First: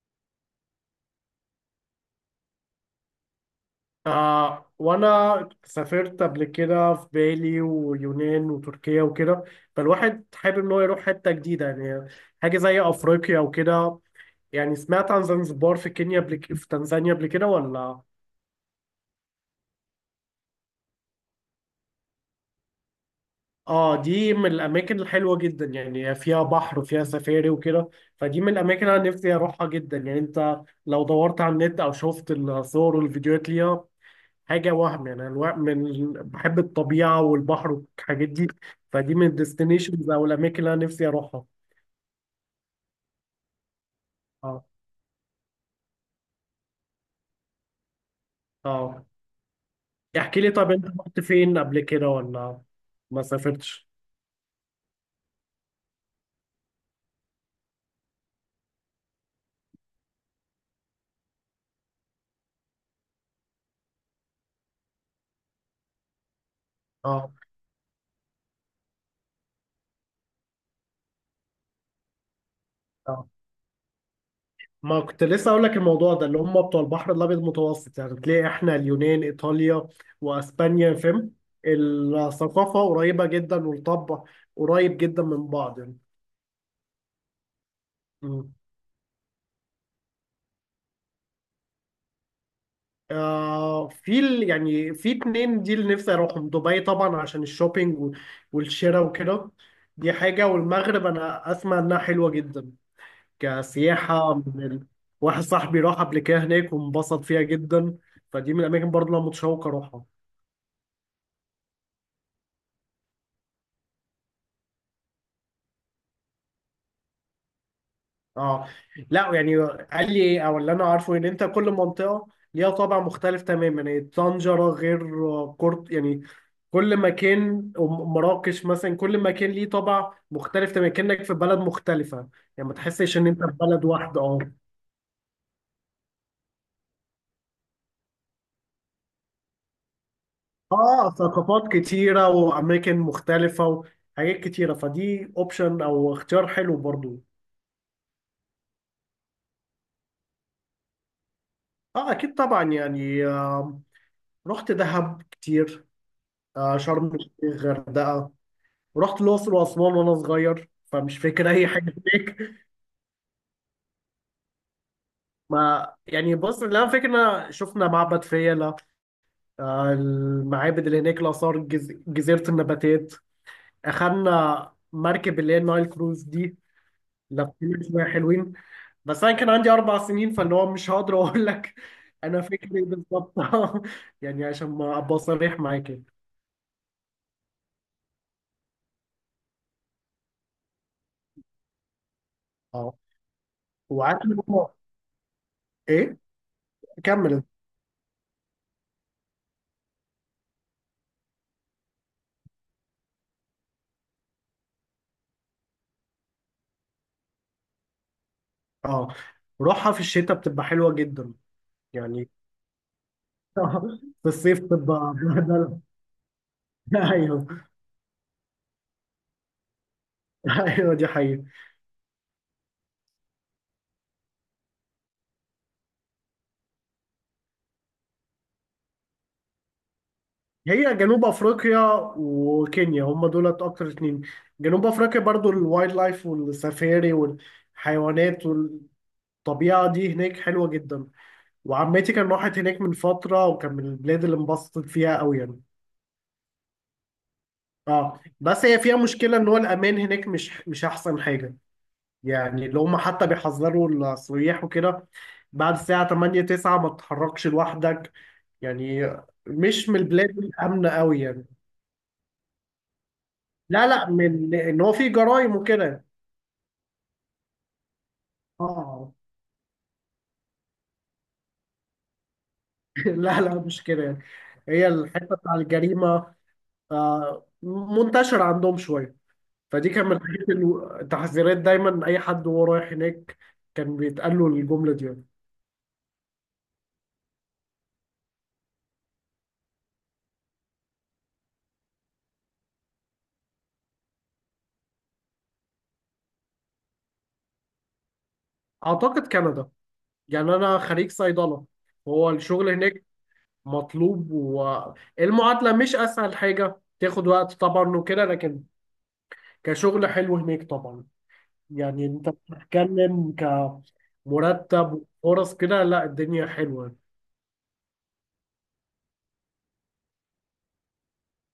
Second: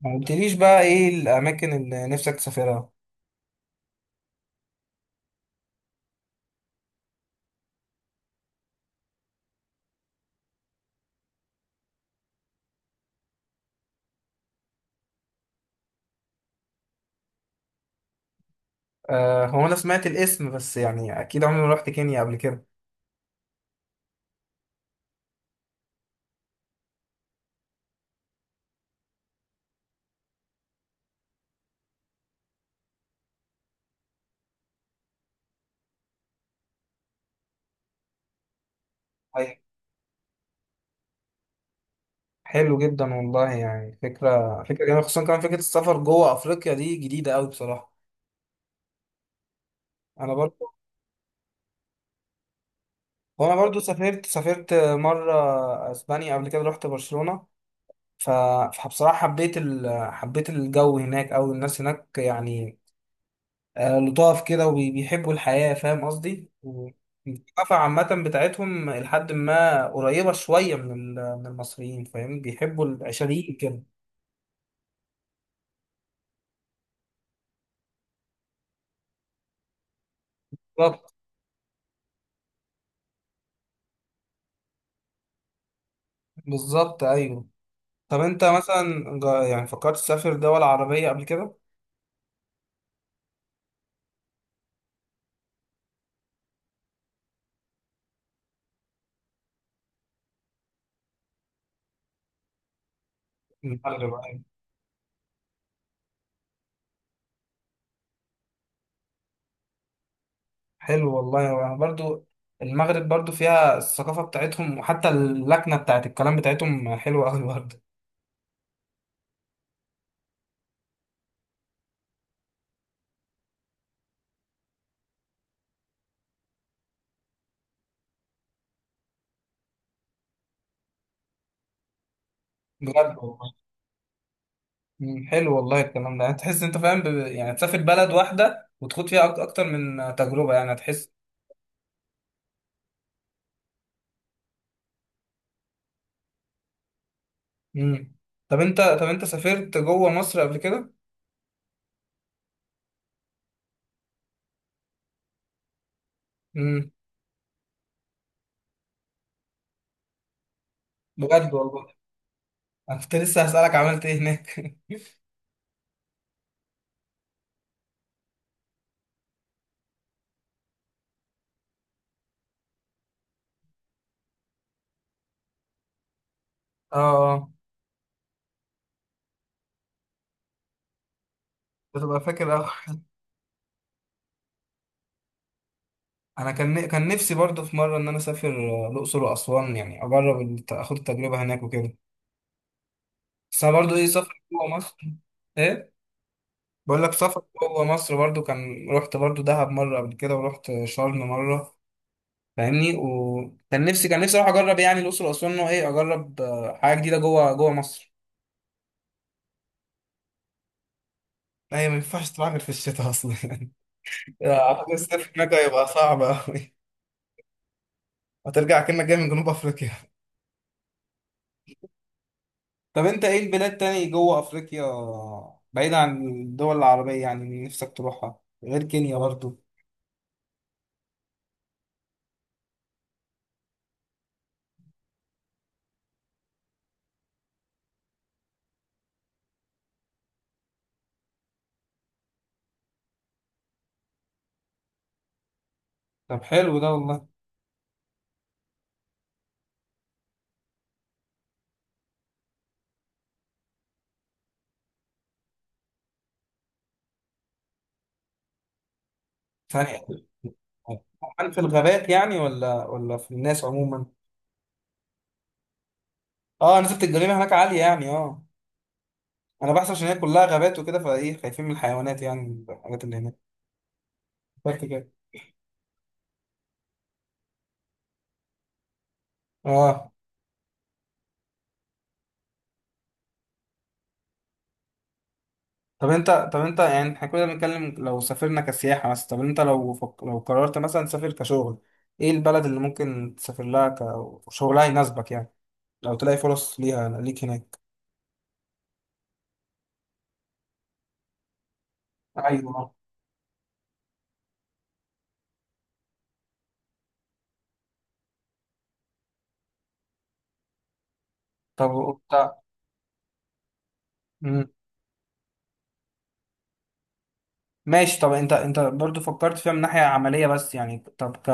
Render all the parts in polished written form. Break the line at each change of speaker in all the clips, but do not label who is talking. ما قلتليش بقى ايه الاماكن اللي نفسك تسافرها؟
آه، وانا سافرت قبل كده في بالي ويونان وتركيا وكده. فالواحد حابب ان هو يروح حته جديده يعني. حاجه زي افريقيا وكده. يعني سمعت عن زنزبار في كينيا في تنزانيا قبل كده ولا.
آه، هو انا سمعت الاسم بس يعني اكيد عمري ما رحت كينيا قبل كده.
اه، دي من الاماكن الحلوه جدا، يعني فيها بحر وفيها سفاري وكده. فدي من الاماكن انا نفسي اروحها جدا. يعني انت لو دورت على النت او شفت الصور والفيديوهات ليها، حاجه وهم. يعني انا من بحب الطبيعه والبحر والحاجات دي. فدي من
أي-
الديستنيشنز او الاماكن اللي انا نفسي اروحها.
حلو جدا والله، يعني فكره
اه.
فكره جميله، خصوصا كمان فكره السفر جوه افريقيا دي جديده قوي بصراحه.
اه.
انا
احكي لي، طب
برضو.
انت رحت فين قبل كده ولا ما
وانا برضو
سافرتش؟
سافرت مره اسبانيا، قبل كده رحت برشلونه. ف- فبصراحه حبيت حبيت الجو هناك او الناس هناك، يعني لطاف كده، وبيحبوا الحياة. فاهم قصدي؟
اه.
الثقافة عامة بتاعتهم لحد ما قريبة شوية من من المصريين. فاهم؟ بيحبوا
اه.
العشريين كده.
ما كنت لسه اقول لك الموضوع ده، اللي هم بتوع البحر الابيض المتوسط. يعني تلاقي احنا اليونان، ايطاليا، واسبانيا،
بالظبط،
فاهم؟ الثقافه قريبه جدا، والطب قريب جدا من بعض
بالظبط، أيوه. طب أنت
يعني.
مثلا يعني فكرت تسافر دول عربية قبل كده؟
آه، يعني في اتنين دي اللي نفسي اروحهم. دبي طبعا عشان الشوبينج والشراء وكده، دي حاجة. والمغرب انا اسمع انها حلوة جدا،
المغرب،
كسياحة
أيوه.
من ال... واحد صاحبي راح قبل كده هناك وانبسط فيها جدا. فدي من الاماكن برضه اللي انا متشوق اروحها.
حلو والله، يعني برضو المغرب برضو فيها الثقافة بتاعتهم، وحتى اللكنة بتاعت الكلام بتاعتهم حلوة أوي برضو.
اه. لا، يعني قال لي إيه، او اللي انا عارفه ان انت كل منطقه ليها طابع مختلف تماما. يعني طنجره غير كورت يعني. كل مكان مراكش مثلا، كل مكان ليه طابع مختلف تماما، كانك في بلد مختلفه يعني. ما
بجد
تحسش ان انت
والله.
في بلد واحده. اه.
حلو والله الكلام ده، يعني تحس انت فاهم يعني تسافر بلد واحده وتخوض فيها اكتر من تجربه، يعني
اه،
هتحس.
ثقافات كتيره واماكن مختلفه وحاجات كتيره، فدي اوبشن او اختيار حلو برضو.
امم. طب انت سافرت جوه مصر قبل كده؟
اه اكيد طبعا يعني. آه، رحت دهب كتير. آه،
امم.
شرم الشيخ، غردقه. ورحت الأقصر وأسوان وأنا صغير، فمش فاكر
بجد
أي
والله.
حاجة هناك.
انا كنت لسه هسألك عملت ايه هناك
ما يعني بص، اللي أنا فاكر إن أنا شفنا معبد فيلة، آه، المعابد اللي هناك، الآثار، جزيرة النباتات. أخدنا مركب اللي هي النايل كروز دي،
اه. آه.
لفينا شوية حلوين. بس أنا كان عندي 4 سنين، فاللي هو مش هقدر أقول لك
بتبقى
أنا
فاكر أوي.
فاكر إيه بالظبط يعني عشان ما أبقى صريح معاك يعني.
انا كان نفسي برضو في مره ان انا اسافر، الاقصر واسوان، يعني اجرب اخد التجربه هناك وكده.
أه،
بس انا برضو
وعارف إن
سفر
هو-
جوه مصر. ايه.
إيه.
بقول لك سفر
كمل.
جوه مصر، برضو كان رحت برضو دهب مره قبل كده ورحت شرم مره، فاهمني. وكان نفسي اروح اجرب يعني الاقصر واسوان، ان هو اجرب حاجه جديده جوه مصر.
أه، روحها في الشتاء بتبقى حلوة جدا
ايوه، ما
يعني.
ينفعش تروح غير في الشتاء اصلا يعني
في الصيف
أعتقد
تبقى
الصيف هناك
بهدلة.
هيبقى صعب أوي.
ايوه.
هترجع كأنك جاي من جنوب أفريقيا.
ايوه دي حقيقة.
طب انت ايه البلاد تاني جوه افريقيا، بعيد عن الدول العربية، يعني اللي نفسك تروحها غير كينيا برضو؟
هي جنوب افريقيا وكينيا هم دولت اكتر اتنين. جنوب افريقيا برضو، الوايلد لايف والسفاري والحيوانات والطبيعة دي هناك حلوة جدا. وعمتي كان راحت هناك من فترة، وكان من البلاد اللي انبسطت فيها قوي يعني.
طب حلو ده والله.
اه، بس هي فيها مشكلة ان هو الامان هناك مش احسن حاجة. يعني اللي هم حتى بيحذروا السياح وكده، بعد الساعة 8 9 ما تتحركش لوحدك يعني. مش من
ثانية.
البلاد الامنه قوي يعني.
هل في الغابات يعني، ولا في الناس
لا
عموما؟
لا، من ان هو في جرائم وكده.
اه، نسبة الجريمة هناك عالية يعني؟ اه.
اه
انا بحث عشان هي كلها غابات وكده، فايه خايفين من الحيوانات يعني، الحاجات اللي هناك.
لا لا مش كده يعني.
بس
هي
كده.
الحته بتاع الجريمه، آه، منتشره عندهم شويه. فدي كان
اه.
من الحاجات التحذيرات، دايما اي حد وهو رايح هناك كان بيتقال له الجمله دي يعني.
طب انت يعني احنا كنا بنتكلم لو سافرنا كسياحة مثلا. طب انت لو لو قررت مثلا تسافر كشغل، ايه البلد اللي ممكن تسافر لها كشغلها يناسبك يعني، لو تلاقي فرص ليها ليك هناك؟
اعتقد كندا. يعني انا خريج صيدله. هو الشغل
ايوه.
هناك مطلوب، والمعادله مش اسهل حاجه، تاخد وقت طبعا وكده، لكن كشغل حلو هناك طبعا.
طب
يعني انت
وانت؟
بتتكلم
مم.
كمرتب وفرص كده، لا الدنيا حلوة.
ماشي. طب انت برضو فكرت فيها من ناحية عملية بس، يعني طب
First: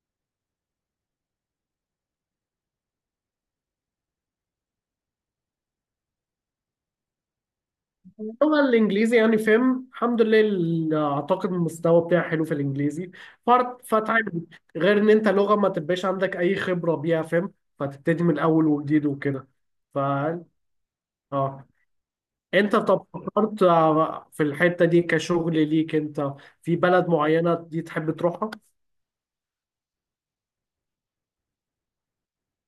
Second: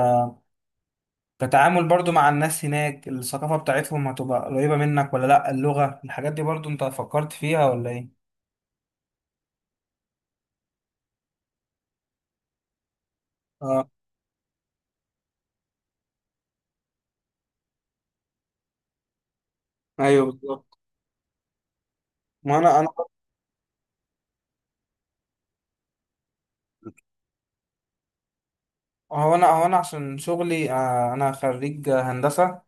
كتعامل برضو مع الناس هناك، الثقافة بتاعتهم هتبقى قريبة منك ولا لأ؟ اللغة الحاجات دي برضو انت فكرت فيها ولا ايه؟
اللغة الإنجليزي يعني فاهم الحمد لله، أعتقد المستوى بتاعي حلو في الإنجليزي فرد
اه.
فتعب. غير إن أنت لغة ما تبقاش عندك أي خبرة بيها، فاهم؟ فتبتدي من الأول وجديد وكده. ف،
ايوه بالظبط.
اه،
ما
أنت
انا
طب فكرت آه، في الحتة دي كشغل ليك أنت، في بلد معينة دي تحب تروحها؟
هو انا عشان شغلي، انا خريج هندسة،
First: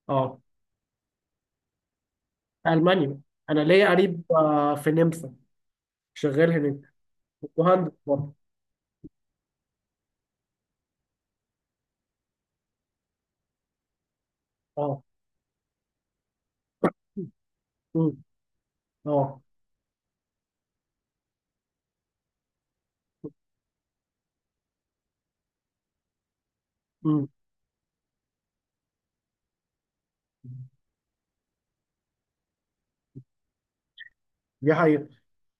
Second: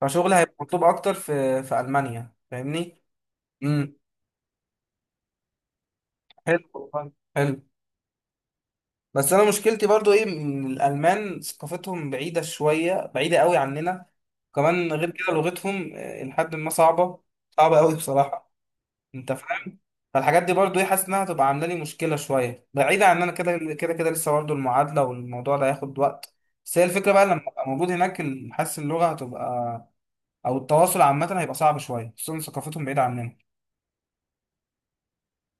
فشغلي
اه،
هيبقى مطلوب اكتر في ألمانيا، فاهمني؟
ألمانيا. أنا ليا
امم.
قريب آه، في نمسا، شغال
حلو
هناك،
والله، حلو.
مهندس برضه.
بس انا مشكلتي برضو ان الألمان ثقافتهم بعيدة شوية، بعيدة قوي عننا. كمان
اه.
غير كده لغتهم، لحد ما صعبة، صعبة قوي
امم.
بصراحة. انت
اه.
فاهم؟ فالحاجات دي برضو حاسس انها هتبقى عامله لي مشكله شويه، بعيدا عن ان انا كده كده كده لسه برضو المعادله والموضوع ده هياخد وقت. بس هي الفكره بقى
امم.
لما ابقى موجود هناك، حاسس اللغه هتبقى او التواصل عامه هيبقى صعب شويه، خصوصا ثقافتهم بعيده عننا.
دي حقيقة.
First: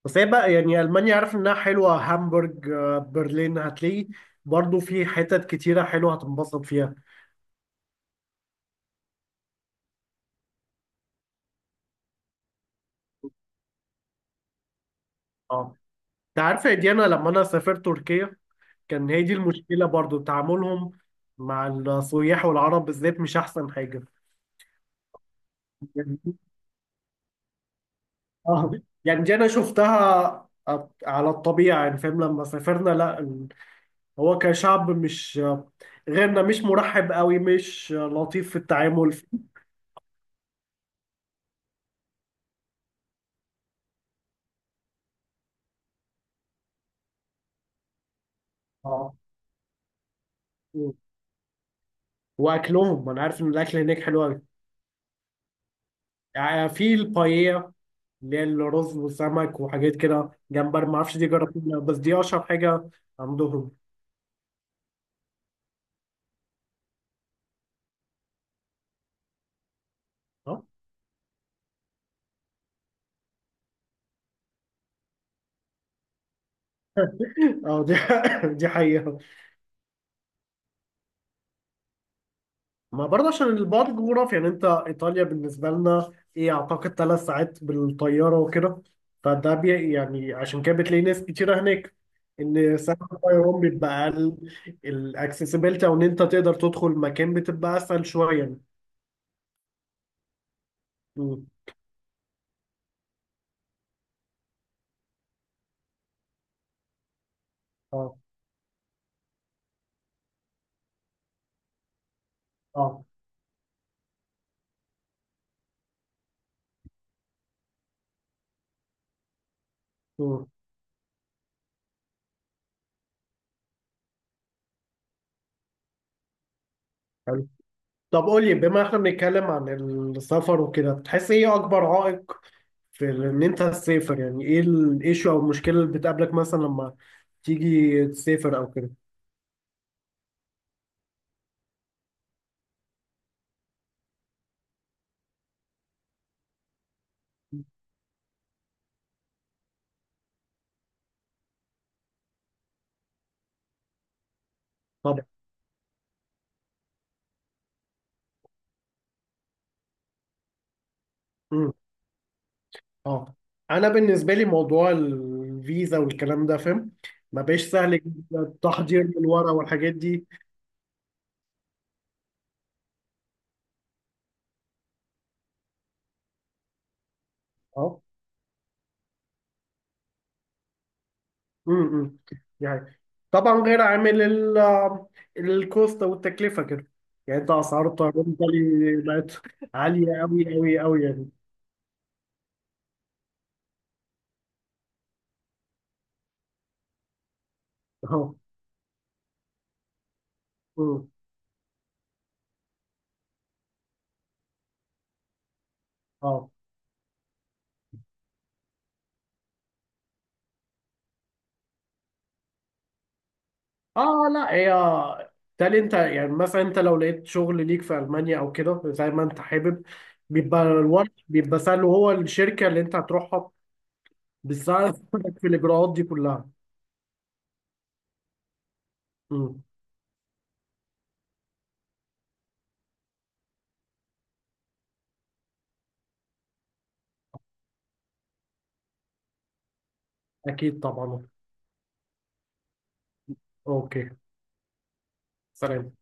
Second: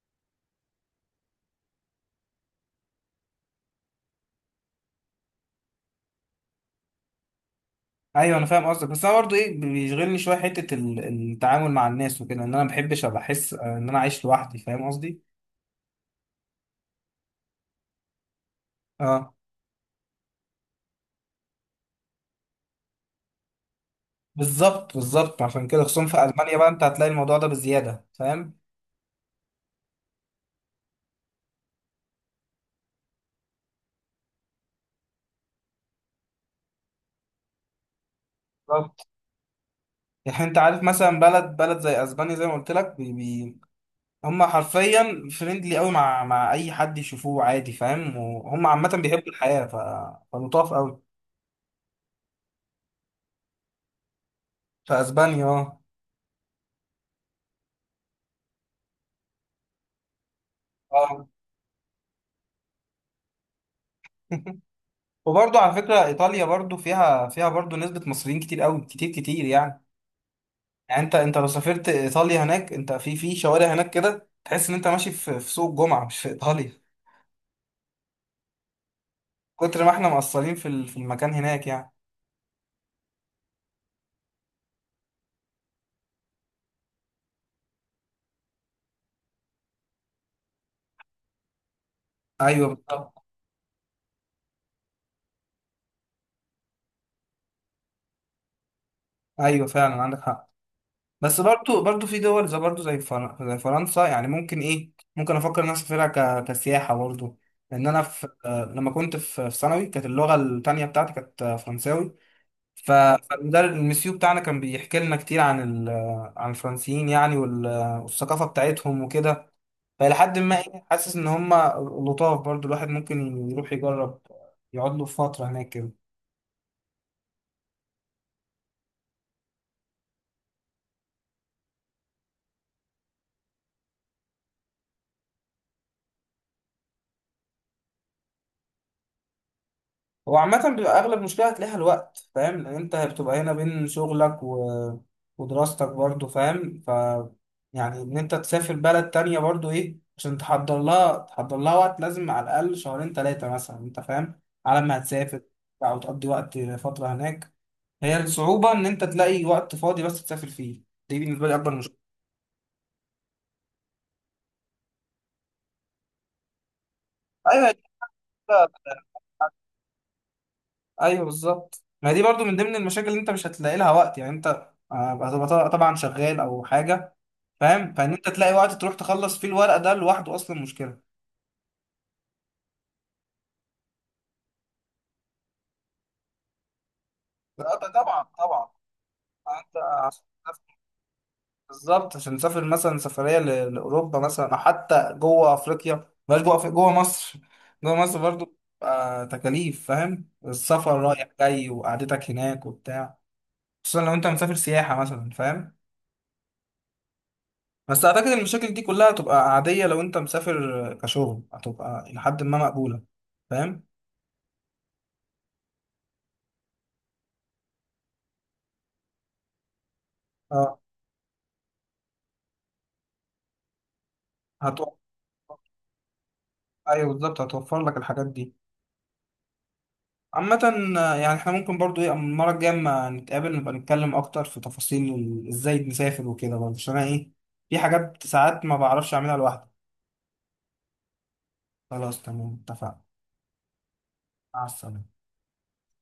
بس هي بقى يعني ألمانيا عارف إنها حلوة. هامبورج، آه، برلين، هتلاقي برضو في حتت كتيرة حلوة هتنبسط فيها.
ايوه انا فاهم قصدك، بس انا برضو بيشغلني شويه حته التعامل مع الناس وكده، ان انا ما بحبش ابقى احس ان انا عايش لوحدي. فاهم قصدي؟
اه، أنت عارفة يا ديانا لما أنا سافرت تركيا كان هي دي
اه.
المشكلة برضو، تعاملهم مع السياح والعرب بالذات مش أحسن حاجة.
بالظبط، بالظبط، عشان كده خصوصا
يعني.
في المانيا بقى انت هتلاقي الموضوع ده بزياده، فاهم؟
اه، يعني دي أنا شفتها على الطبيعة يعني، فاهم لما سافرنا. لا ال- هو كشعب مش غيرنا، مش مرحب قوي، مش لطيف في التعامل.
يعني انت عارف مثلا بلد زي اسبانيا، زي ما قلت لك بي بي هم حرفيا فريندلي قوي، مع اي حد يشوفوه عادي، فاهم؟ وهم عامه
اه.
بيحبوا الحياه فلطاف
مم.
قوي.
واكلهم، ما انا عارف ان الاكل هناك حلو قوي.
في اسبانيا، اه.
يعني في البايية اللي هي الرز وسمك وحاجات كده، جمبري ما اعرفش دي
اه.
جربتها، بس دي اشهر حاجه عندهم.
وبرضه على فكره ايطاليا برضه فيها برضه نسبه مصريين كتير قوي، كتير كتير يعني.
اه.
يعني انت لو سافرت ايطاليا هناك، انت في شوارع هناك كده تحس ان انت ماشي في في سوق الجمعه، مش في ايطاليا.
آه، دي دي حقيقه.
كتر ما احنا مقصرين في المكان هناك، يعني.
ما برضه عشان البعد الجغرافي يعني. انت ايطاليا بالنسبه لنا ايه، اعتقد 3 ساعات بالطياره وكده. فده بي يعني، عشان كده بتلاقي ناس كتيره هناك،
ايوه
ان سعر
بالظبط.
الطيران بيبقى اقل. الاكسسبيلتي، او ان انت تقدر تدخل مكان، بتبقى اسهل شويه يعني.
ايوه فعلا عندك حق. بس
مم.
برضو في دول زي برضو زي فرنسا، يعني ممكن افكر ان انا اسافرها كسياحه برضو. لان انا
اه.
في آه، لما كنت في ثانوي كانت اللغه التانيه بتاعتي كانت فرنساوي.
اه.
اه، فالمدرب المسيو بتاعنا كان بيحكي لنا كتير عن الفرنسيين، يعني والثقافه بتاعتهم وكده. فالى حد
مم.
ما حاسس ان هم لطاف برضو، الواحد ممكن يروح يجرب، يقعد له فتره هناك كده.
حلو. طب قول لي، بما احنا بنتكلم عن السفر وكده، بتحس ايه اكبر عائق في ان انت تسافر؟ يعني ايه الايشو او المشكله اللي بتقابلك مثلا لما تيجي تسافر او كده؟
هو عامة بيبقى أغلب مشكلة هتلاقيها الوقت، فاهم؟ لأن أنت بتبقى هنا بين شغلك ودراستك برضو، فاهم. يعني إن أنت تسافر بلد تانية برضو عشان تحضر لها وقت لازم على الأقل شهرين تلاتة مثلا، أنت فاهم، على ما
طبعا.
هتسافر أو تقضي وقت فترة هناك. هي الصعوبة إن أنت تلاقي وقت فاضي بس تسافر فيه. دي بالنسبة لي
امم.
أكبر مشكلة.
اه، انا بالنسبه لي موضوع الفيزا والكلام ده فاهم، ما بقاش
أيوه هي
سهل جدا،
كده.
التحضير من الورق والحاجات دي.
أيوه بالظبط، ما هي دي برضو من ضمن المشاكل اللي أنت مش هتلاقي لها وقت، يعني أنت هتبقى طبعا شغال أو حاجة، فاهم؟
اه.
فان انت تلاقي وقت تروح تخلص فيه الورق ده لوحده اصلا مشكله.
امم. يعني طبعا غير عامل الكوست والتكلفه كده. يعني انت
لا
اسعار
ده
الطيران
طبعا، طبعا.
بالي بقت
انت
عاليه
عشان
قوي
تسافر-
قوي قوي يعني.
بالظبط، عشان تسافر مثلا سفريه لاوروبا مثلا، او حتى جوه افريقيا، بلاش جوه أفريقيا، جوه مصر، جوه مصر
اه.
برضو تكاليف، فاهم؟ السفر
أمم.
رايح جاي وقعدتك هناك وبتاع، خصوصا لو انت مسافر سياحه مثلا، فاهم؟
اه.
بس اعتقد المشاكل دي كلها هتبقى عاديه لو انت مسافر كشغل، هتبقى لحد ما مقبوله، فاهم.
اه لا، هي تالي انت يعني، مثلا انت لو لقيت شغل ليك في المانيا او كده زي ما انت حابب، بيبقى
اه،
الورق بيبقى سهل. وهو الشركه اللي انت هتروحها
هتوفر.
بتساعدك في الاجراءات دي كلها.
ايوه بالظبط، هتوفر لك الحاجات دي،
امم.
عامة. يعني احنا ممكن برضو المرة الجاية اما نتقابل نبقى نتكلم أكتر في تفاصيل ازاي نسافر وكده برضه، عشان أنا في حاجات ساعات ما بعرفش أعملها لوحدي.
اكيد طبعا.
خلاص، تمام، اتفقنا.
اوكي.
مع السلامة.
سلام.